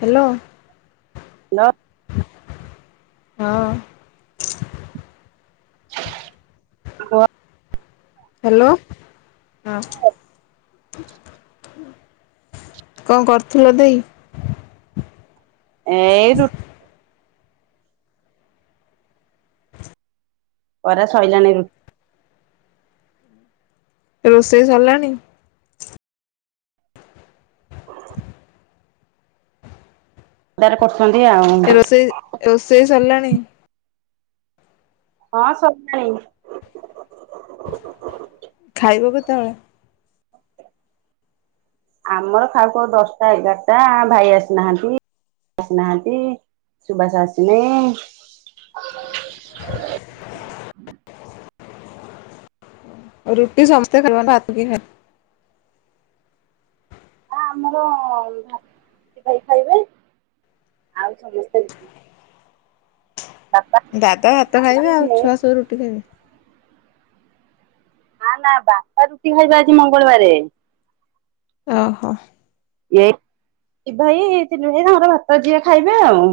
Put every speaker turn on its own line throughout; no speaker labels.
Hello.
ଲ
ହଁ।
ହ [unintelligible]
ହ୍ୟାଲୋ ହଁ। କଣ କରୁଥିଲ ଦେଇ?
ଏଇ ରୁ କରା ଶଇଲାଣି ରୁଟି।
ରୋଷେଇ ସଇଲାଣି?
ତାର କରୁଛନ୍ତି ଆଉ।
ରୋଷେଇ ରୋଷେଇ ସଲାଣି?
ହଁ ସଫେଇ
ଖାଇବ କେତେଳେ?
ଆମର ଖାଉ ଖାଉ ଦଶଟା ଏଗାରଟା ଭାଇ ଆସିନାହାନ୍ତି। ଆସିନାହାନ୍ତି ସୁବାସ ଆସିିନୀ
ରୁଟି ସ ସମସ୍ତେ ଖର ବା [unintelligible] ତୁ କି
ଆମର ଭା ଭାଇ ଖାଇବେ ଆଉ ସମସ୍ତେ ରୁଟି।
ଦାଦା ଭାତ ଖାଇବେ ଆଉ
ମୁଁ
ଛୁଆ ସବୁ ରୁଟି ଖାଇବେ।
ନା ନା ବାପା ରୁଟି ଖାଇବେ ଆଜି ମଙ୍ଗଳବାର।
ଅହ।
ଏ ଦି ଭାଇ ତିନି ଭାଇ ତାଙ୍କର ଭାତ ଯିଏ ଖାଇବେ ଆଉ।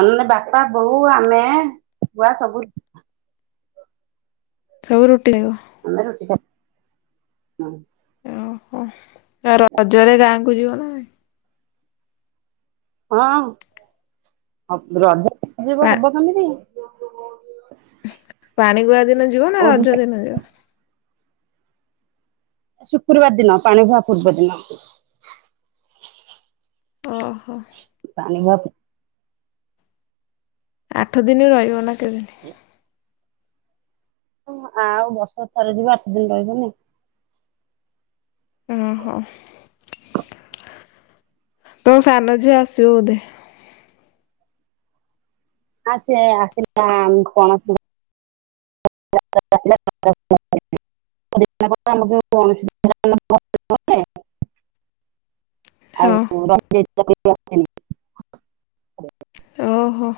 ଆମେ ବାପା ବଉ ଆମେ ପୁଆ ସବୁ
ସବୁ ରୁଟି ଆଇବ।
ଆମେ ରୁଟି ହଁ [unintelligible]
ଓହୋ ଆଉ ରଜରେ ଗାଁ କୁ ଯିବ ନା ନାଇ?
ହଁ ରଜ ହ
ପା
ନଯିବ ହବ କେମିତି?
ପାଣି ଗୁଆ ଦିନ ଯିବ ନା ରଜ
ଓଡିଶା
ଦିନ ଯିବ?
ଶୁକ୍ରବାର ଦିନ ପାଣି ବୁହା ପୂର୍ବ ଦିନ।
ଓହୋ।
ପାଣି ବୁହା ପୂ
ଆଠ ଦିନ ରହିବ ନା କେଦିନ?
ସେ [unintelligible] ଆଉ ବର୍ଷ କେ ଥରେ ଯିବୁ ଆଠ ଦିନି ରହିବୁନି?
ଓହୋ ତ ସାନ ଝିଅ ଆସିବ ବୋଧେ?
ଆ ସିଏ ଆସିଲା କଣସ [unintelligible] [unintelligible] [inaudible]
ହଁ।
ଆଉ ରଞ୍ଜ ଆନି [inaudible]
ଓହୋ।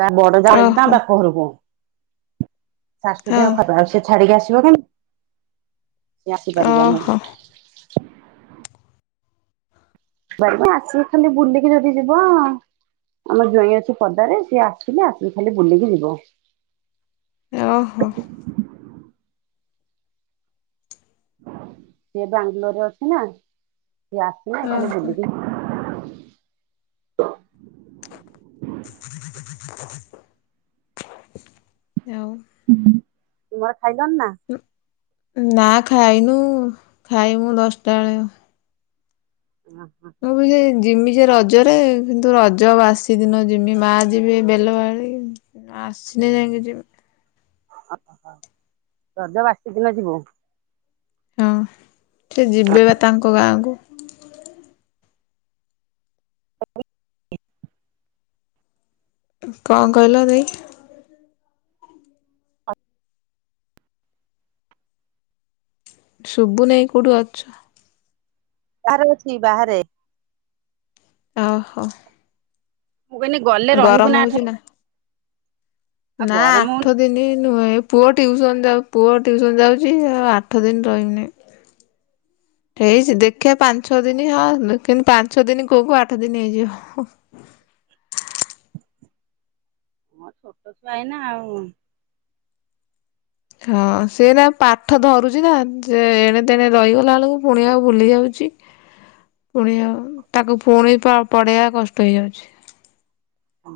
ତା ବଡ ଜା ଯାଇଛନ୍ତି ତାଙ୍କ
ଓହୋ
ବାପ ଘରକୁ ଶାଶୁ
ହଁ
ଦେହ ଖରାପ ସେ ଛାଡିକି ଆସିବ କେମିତି ସେ ଆସିପାରିବ ନି।
ଓହୋ
ବରଂ ଆସିକି ଖାଲି ବୁଲିକି ଯଦି ଯିବ ଆମ ଜ୍ୱାଇଁ ଅଛି ପଦାରେ ସିଏ ଆସିଲେ ଆସିକି ଖାଲି ବୁଲିକି ଯିବ।
ଓହୋ।
ସିଏ ବାଙ୍ଗାଲୋରରେ ଅଛି ନା ସିଏ ଆସିନେ ଖାଲି
ଓହୋ।
ବୁଲିକି
ଆଉ
ତୁମର ଖାଇଲନି ନା?
ନା ଖାଇନୁ ଖାଇମୁ ଦଶଟା ବେଳେ।
ହଁ ହଁ।
ଭାବୁଛି ଜିମି ଯେ ରଜରେ କିନ୍ତୁ ରଜ ବାସି ଦିନ ଯିମି ମା ଯିବେ ବେଲ ବାଳି ଆସିଲେ ଯାଇଁ ଜିମି।
ଓହୋ ରଜ ବାସି ଦିନ ଯିବୁ।
ହଁ ସେ ଯିବେ ବା ତାଙ୍କ ଗାଁକୁ।
[inaudible]
କଣ କହିଲ ଦେଇ। ଶୁଭୁନେଇ କୋଉଠି ଅଛ।
ବାହାରେ ଅଛି ବାହାରେ।
ଓହୋ।
ମୁଁ କହିଲି ଗଲେ ରହିବୁ
ଗରମ
ଆଠ
ହଉଛି ନା
ଆଉ
ନା
ଗରମ ହଉନି
ଆଠ ଦିନ ନୁହେଁ। ପୁଅ ଟ୍ୟଉସନ୍ ଯାଉ ପୁଅ ଟ୍ୟଉସନ୍ ଯାଉଛି ଆଉ ଆଠ ଦିନ ରହିମି ନେଇଁ। ହେଇ ସେ ଦେଖିଆ ପାଁ ଞ୍ଚ ଦିନ ହଁ ଦିନ କିନ୍ତୁ ପାଞ୍ଚ ଦିନ କହୁ କହୁ ଆଠ ଦିନ ହେଇଯିବ।
ଆ ଛୋଟ ଛୁଆ ଏଇନା ଆଉ।
ହଁ ସେ ଏଇନା ପାଠ ଧରୁଛି ନା ସେ ଏଣେ ତେଣେ ରହିଗଲା ବେଳକୁ ପୁଣି ଆକୁ ଭୁଲି ଯାଉଛି। ପୁଣି ଆଉ ତାକୁ ପୁଣି ପ ପଢେଇବା କଷ୍ଟ ହେଇଯାଉଛି।
ହଁ।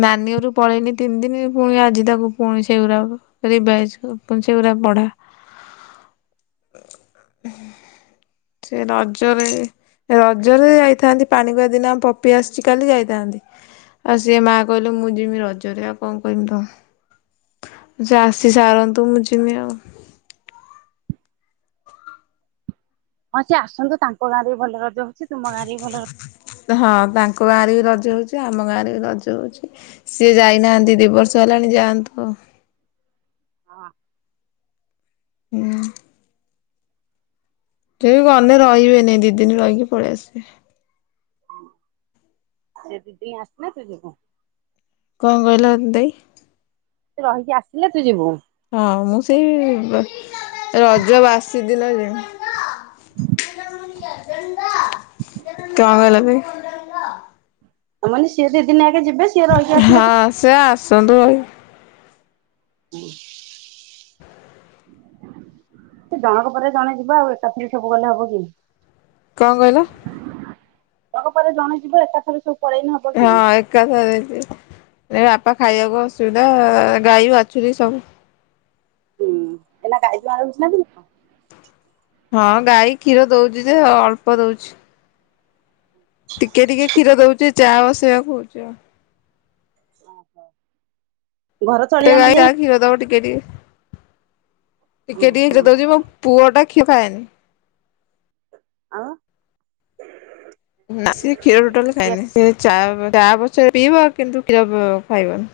ନାନି ଘରୁକୁ ପଳେଇନି ତିନି ଦିନ ପୁଣି ଆଜି ତାକୁ ପୁଣି ସେଇରାକ ରିଭାଇଜ କରୁ ପୁଣି ସେଗୁରା ପଢା। ସେ ରଜରେ। ରଜରେ ଯାଇଥାନ୍ତି ପାଣିଗୁଆ ଦିନ ଆମ ପପି ଆସିଛି କାଲି ଯାଇଥାନ୍ତି। ଯେ ମାଆ କହିଲେ ମୁଁ ଯିମି ରଜରେ ଆଉ କଣ କହିିମି ତାଙ୍କୁ। ଯା ଆସି ସାରନ୍ତୁ ମୁଁ ଯିମି ଆଉ।
ହଁ ସେ ଆସନ୍ତୁ ତାଙ୍କ ଗାଁରେ ବି ଭଲ ରଜ ହଉଛି। ତୁମ ଗାଁରେ ବି ଭଲ
ହଁ ତାଙ୍କ ଗାଁରେ ବି ରଜ ହଉଛି ଆମ ଗାଁରେ ବି ରଜ ହଉଛି। ସିଏ ଯାଇନାହାନ୍ତି ଦିଇ ବର୍ଷ ହେଲାଣି ଯାଆନ୍ତୁ ଆଉ।
ହଁ।
ହୁଁ। ସିଏ ଗନେ ରହିବେନି ଦି ଦିନ ରହିକି ପଳେଇ ଆସିବେ।
ସେ ଯଦି ଆସିଲେ ତୁ ଯିବୁ।
କଣ କହିଲ ଦେଇ।
ସେ ରହିକି ଆସିଲେ ତୁ ଯିବୁ।
ହଁ ମୁଁ ସେଇ ର ରଜ ବାସିଦିନ ଯିମି। କଣ କହିଲ ଦେଇ।
ତା ମାନେ ସିଏ ଦି ଦିନ ଆଗେ ଯିବେ ସିଏ ରହିକି ଆସିଲେ
ହଁ
ତୁ
ସେ ଆସନ୍ତୁ ଆଉ।
ହୁଁ। ସେ ଜଣଙ୍କ ପରେ ଜଣେ ଯିବ ଆଉ ଏକାଥରେ ସବୁ ଗଲେ ହବ କି।
କଣ କହିଲ।
ଜଣ ଙ୍କ ପରେ ଜଣେ ଯିବ ଏକା ଥରେ ସବୁ ପଳେଇନେ ହବ କି।
ଏକା ଥରକେ ଏ ବାପା ଖାଇବାକୁ ଅସୁବିଧା ଗାଈ ବାଛୁରି ସବୁ
ହୁଁ ଏଇନା ଗାଈ ଦୁହଁଳ ହଉଚିନା ବେ ନା।
ହଁ ଗାଈ କ୍ଷୀର ଦଉଛି ଯେ ଅଳ୍ପ ଦଉଛି। ଟିକେ ଟିକେ କ୍ଷୀର ଦଉଚି ଚା ବସେଇବାକୁ ହଉଚି ଆଉ।
ଓହୋ।
ଗୋଟେ ଗାଈ ରା କ୍ଷୀର ଦବ ଟିକେ ଟିକେ।
ହୁଁ
ଟିକେ ଟିକେ
ହୁଁ
ଖୀର ଦଉଚି। ମୋ ପୁଅ ଟା କ୍ଷୀର ଖାଏନି।
ଆଉ
ନା ସେ କ୍ଷୀର ଟୋଟାଲି
କିଏ
ଖାଏନି, ସେ ଚା ଚା ପଛେ ପିଇବ, କିନ୍ତୁ କ୍ଷୀର ଖାଇବନି।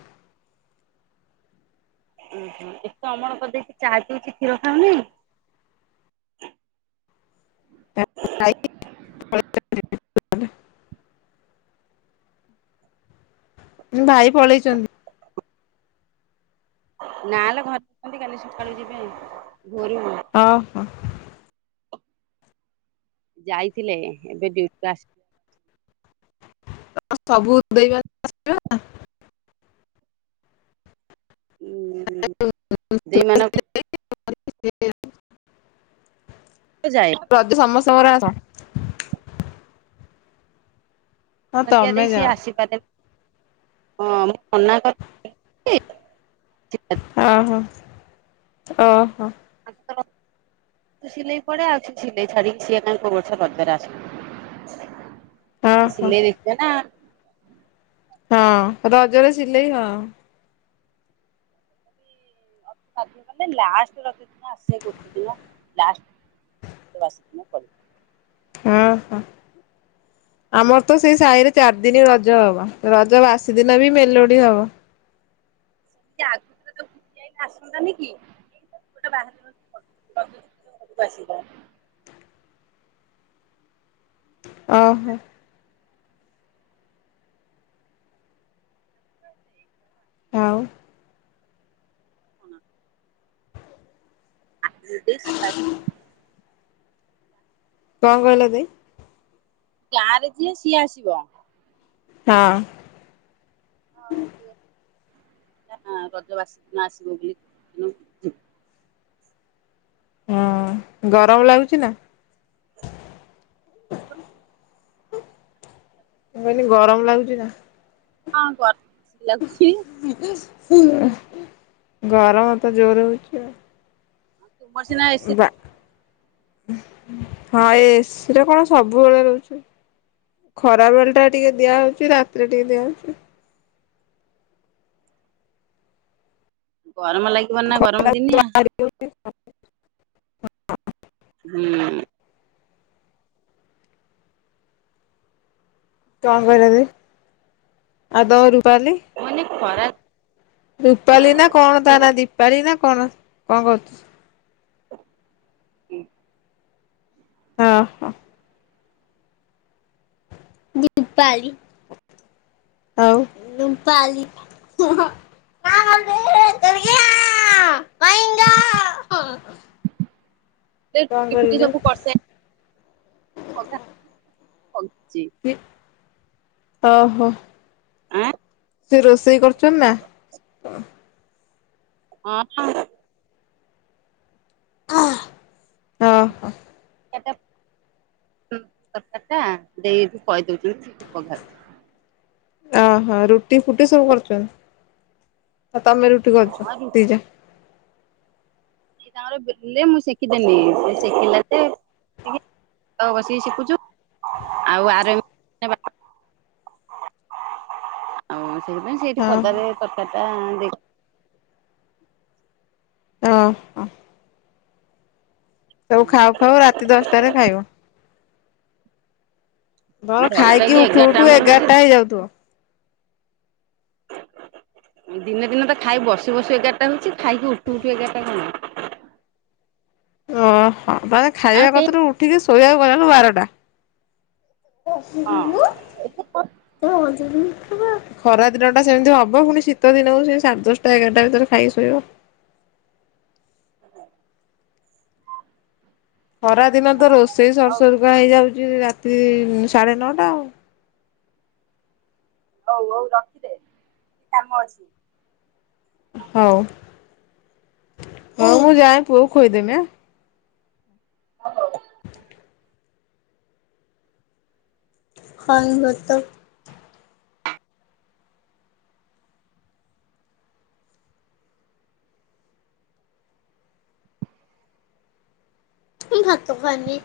ଓହୋ ଏତେ ଅମଳ କରିଦେଇଚି ଚା ପିଉଛି କ୍ଷୀର ଖାଉନି।
[unintelligible] ଭାଇ ପଳେଇଛନ୍ତି?
ନାଲୋ ଘରେ ଅଛନ୍ତି କାଲି ସକାଳୁ ଯିବେ। ଭୋରୁ ବୁଲି।
ଓହୋ
ଯାଇଥିଲେ ଏବେ ଡ଼ିୟ୍ଯୁଟିରୁ ଆସ୍
[unintelligible]
ଉଁ ଦେଇ ମାନଙ୍କ
[unintelligible]
ତ ଯାଏ।
ରଜ ସମସ୍ତଙ୍କର ଆସ। ହଁ
ଆଜ୍ଞା
ତମେ
ଦେଇ ସିଏ
ଯାଅ
ଆସିପାରିଲେନି। ହଁ ମୁଁ ମନା କଲି
ହଁ ହଁ ଓହୋ।
[unintelligible] ସିଲେଇ
ଓହୋ
ଦେଖିତେ ନା?
ହଁ ରଜରେ ସିଲେଇ ହଁ।
କଲେ ଲାଷ୍ଟ ରଜ ଦିନ ଆସିବେ ଗୋଟେ ଦିନ ଲାଷ୍ଟ ଆସି ଦିନ [unintelligible] [unintelligible]
ହଁ ହଁ ଆମର ତ ସେଇ ସାହିରେ ଚାରି ଦିନ ରଜ ହବ। ରଜ ବାସି ଦିନ ବି ମେଲୋଡି ହବ।
[unintelligible] ଆସନ୍ତାନି କି? [unintelligible]
ଓହୋ ଆଉ
କଣ [unintelligible]
କଣ କହିଲ ଦେ
ଗାଁ ରେ ଯିଏ ସିଏ ଆସିବ।
ହଁ
[unintelligible]
ହଁ ଗରମ ଲାଗୁଚି ନା?
[inaudible]
ମୁଁ କହିଲି ଗରମ ଲାଗୁଚି ନା?
ହଁ ଗରମ ଲାଗୁଚି।
ଗରମ ତ ଜୋରେ ହଉଚି ଆଉ।
ତୁମର ସିନା ଏସି
ବା ହଁ ଏ ଏସି ରେ କଣ ସବୁବେଳେ ରହୁଚୁ? ଖରାବେଳେ ଟା ଟିକେ ଦିଆହଉଚି। ରାତିରେ ଟିକେ ଦିଆହଉଚି।
ଗରମ ଲାଗିବନି ନା ଗରମ ଦିନିଆ।
କଣ
ହୁଁ
କଣ କହିଲ ଦେଇ? ଆଉ ତମ ରୁୂପାଲି?
ମୁଁ କହିନି ଖରା
ରୂପାଲି ନା କଣ ତା ନା? ଦୀପାଳି ନା କଣ? କଣ କରୁଚି?
[inaudible]
ହଁ ହଁ। ଦୀପାଲି ଆଉ ରୂପାଲି [unintelligible] କହିଲୁନି
[unintelligible]
କି ଓହୋ।
ଆ
ସେ ରୋଷେଇ କରୁଚନ୍ତି ନା?
ହଁ।
ଓ ହୋ
[unintelligible]
ଓହୋ ରୁଟି ଫୁଟି ସବୁ କରୁଚନ୍ତି ଆଉ ତମେ ରୁଟି କରୁଚ
ହଁ ରୁଟି
ଦିଜା
ତାଙ୍କର ବେଲିଲେ ମୁଁ ଶେକିଦେଲିି ସେ ଶେକିଲା ଯେ ଆଉ ବସିକି ଶେକୁଚୁ ଆଉ ଆର
[inaudible]
ଆଉ ସେଇଥିପାଇଁ ସେଇଠି
ହଁ
ପଦାରେ ତରକାର ଟା ଦେଇ
ଓ ହ ଖାଉ ଖାଉ ରାତି ଦଶଟାରେ ଖାଇବ।
ଟା
ଧର
ଦଶଟା
ଖାଇକି
କି
ଉଠୁ
ଏଗାରଟା
ଉଠୁ
ଆମର
ଏଗାରଟା
ହଉଛି
ହେଇଯାଉଥିବ।
ଦିନେ ଦିନ ତ ଖାଇ ବସି ବସି ଏଗାରଟା ହେଉଛି ଖାଇକି ଉଠୁ ଉଠୁ ଏଗାରଟା କଣ।
ଓହୋ ମାନେ
ଆଉ
ଖାଇବା
କେହି
କର୍ତ ରୁ ଉଠିକି ଶୋଇବାକୁ ଗଲା ବେଳକୁ ବାରଟା।
ହଁ
[unintelligible] ଖରା ଦିନଟା ସେମିତି ହବ ପୁଣି ଶୀତ ଦିନ ହଉ ସେ ସାଢ଼େ ଦଶଟା ଏଗାରଟା ଭିତରେ ଖାଇକି ଶୋଇବ।
[inaudible]
ଖରାଦିନ ତ ରୋଷେଇ
ହଉ
ସରସରକା ହେଇଯାଉଛି ରାତି ସାଢେ ନଅଟା ଆଉ।
ହଉ ହଉ ରଖିଦେ ଟିକେ କାମ ଅଛି।
ହଉ ହଉ ମୁଁ ଯାଏ ପୁଅକୁ ଖୁଏଇ ଦେମି ଆ
ହ ହଉ।
[unintelligible] ଭାତ ଖାଇବି।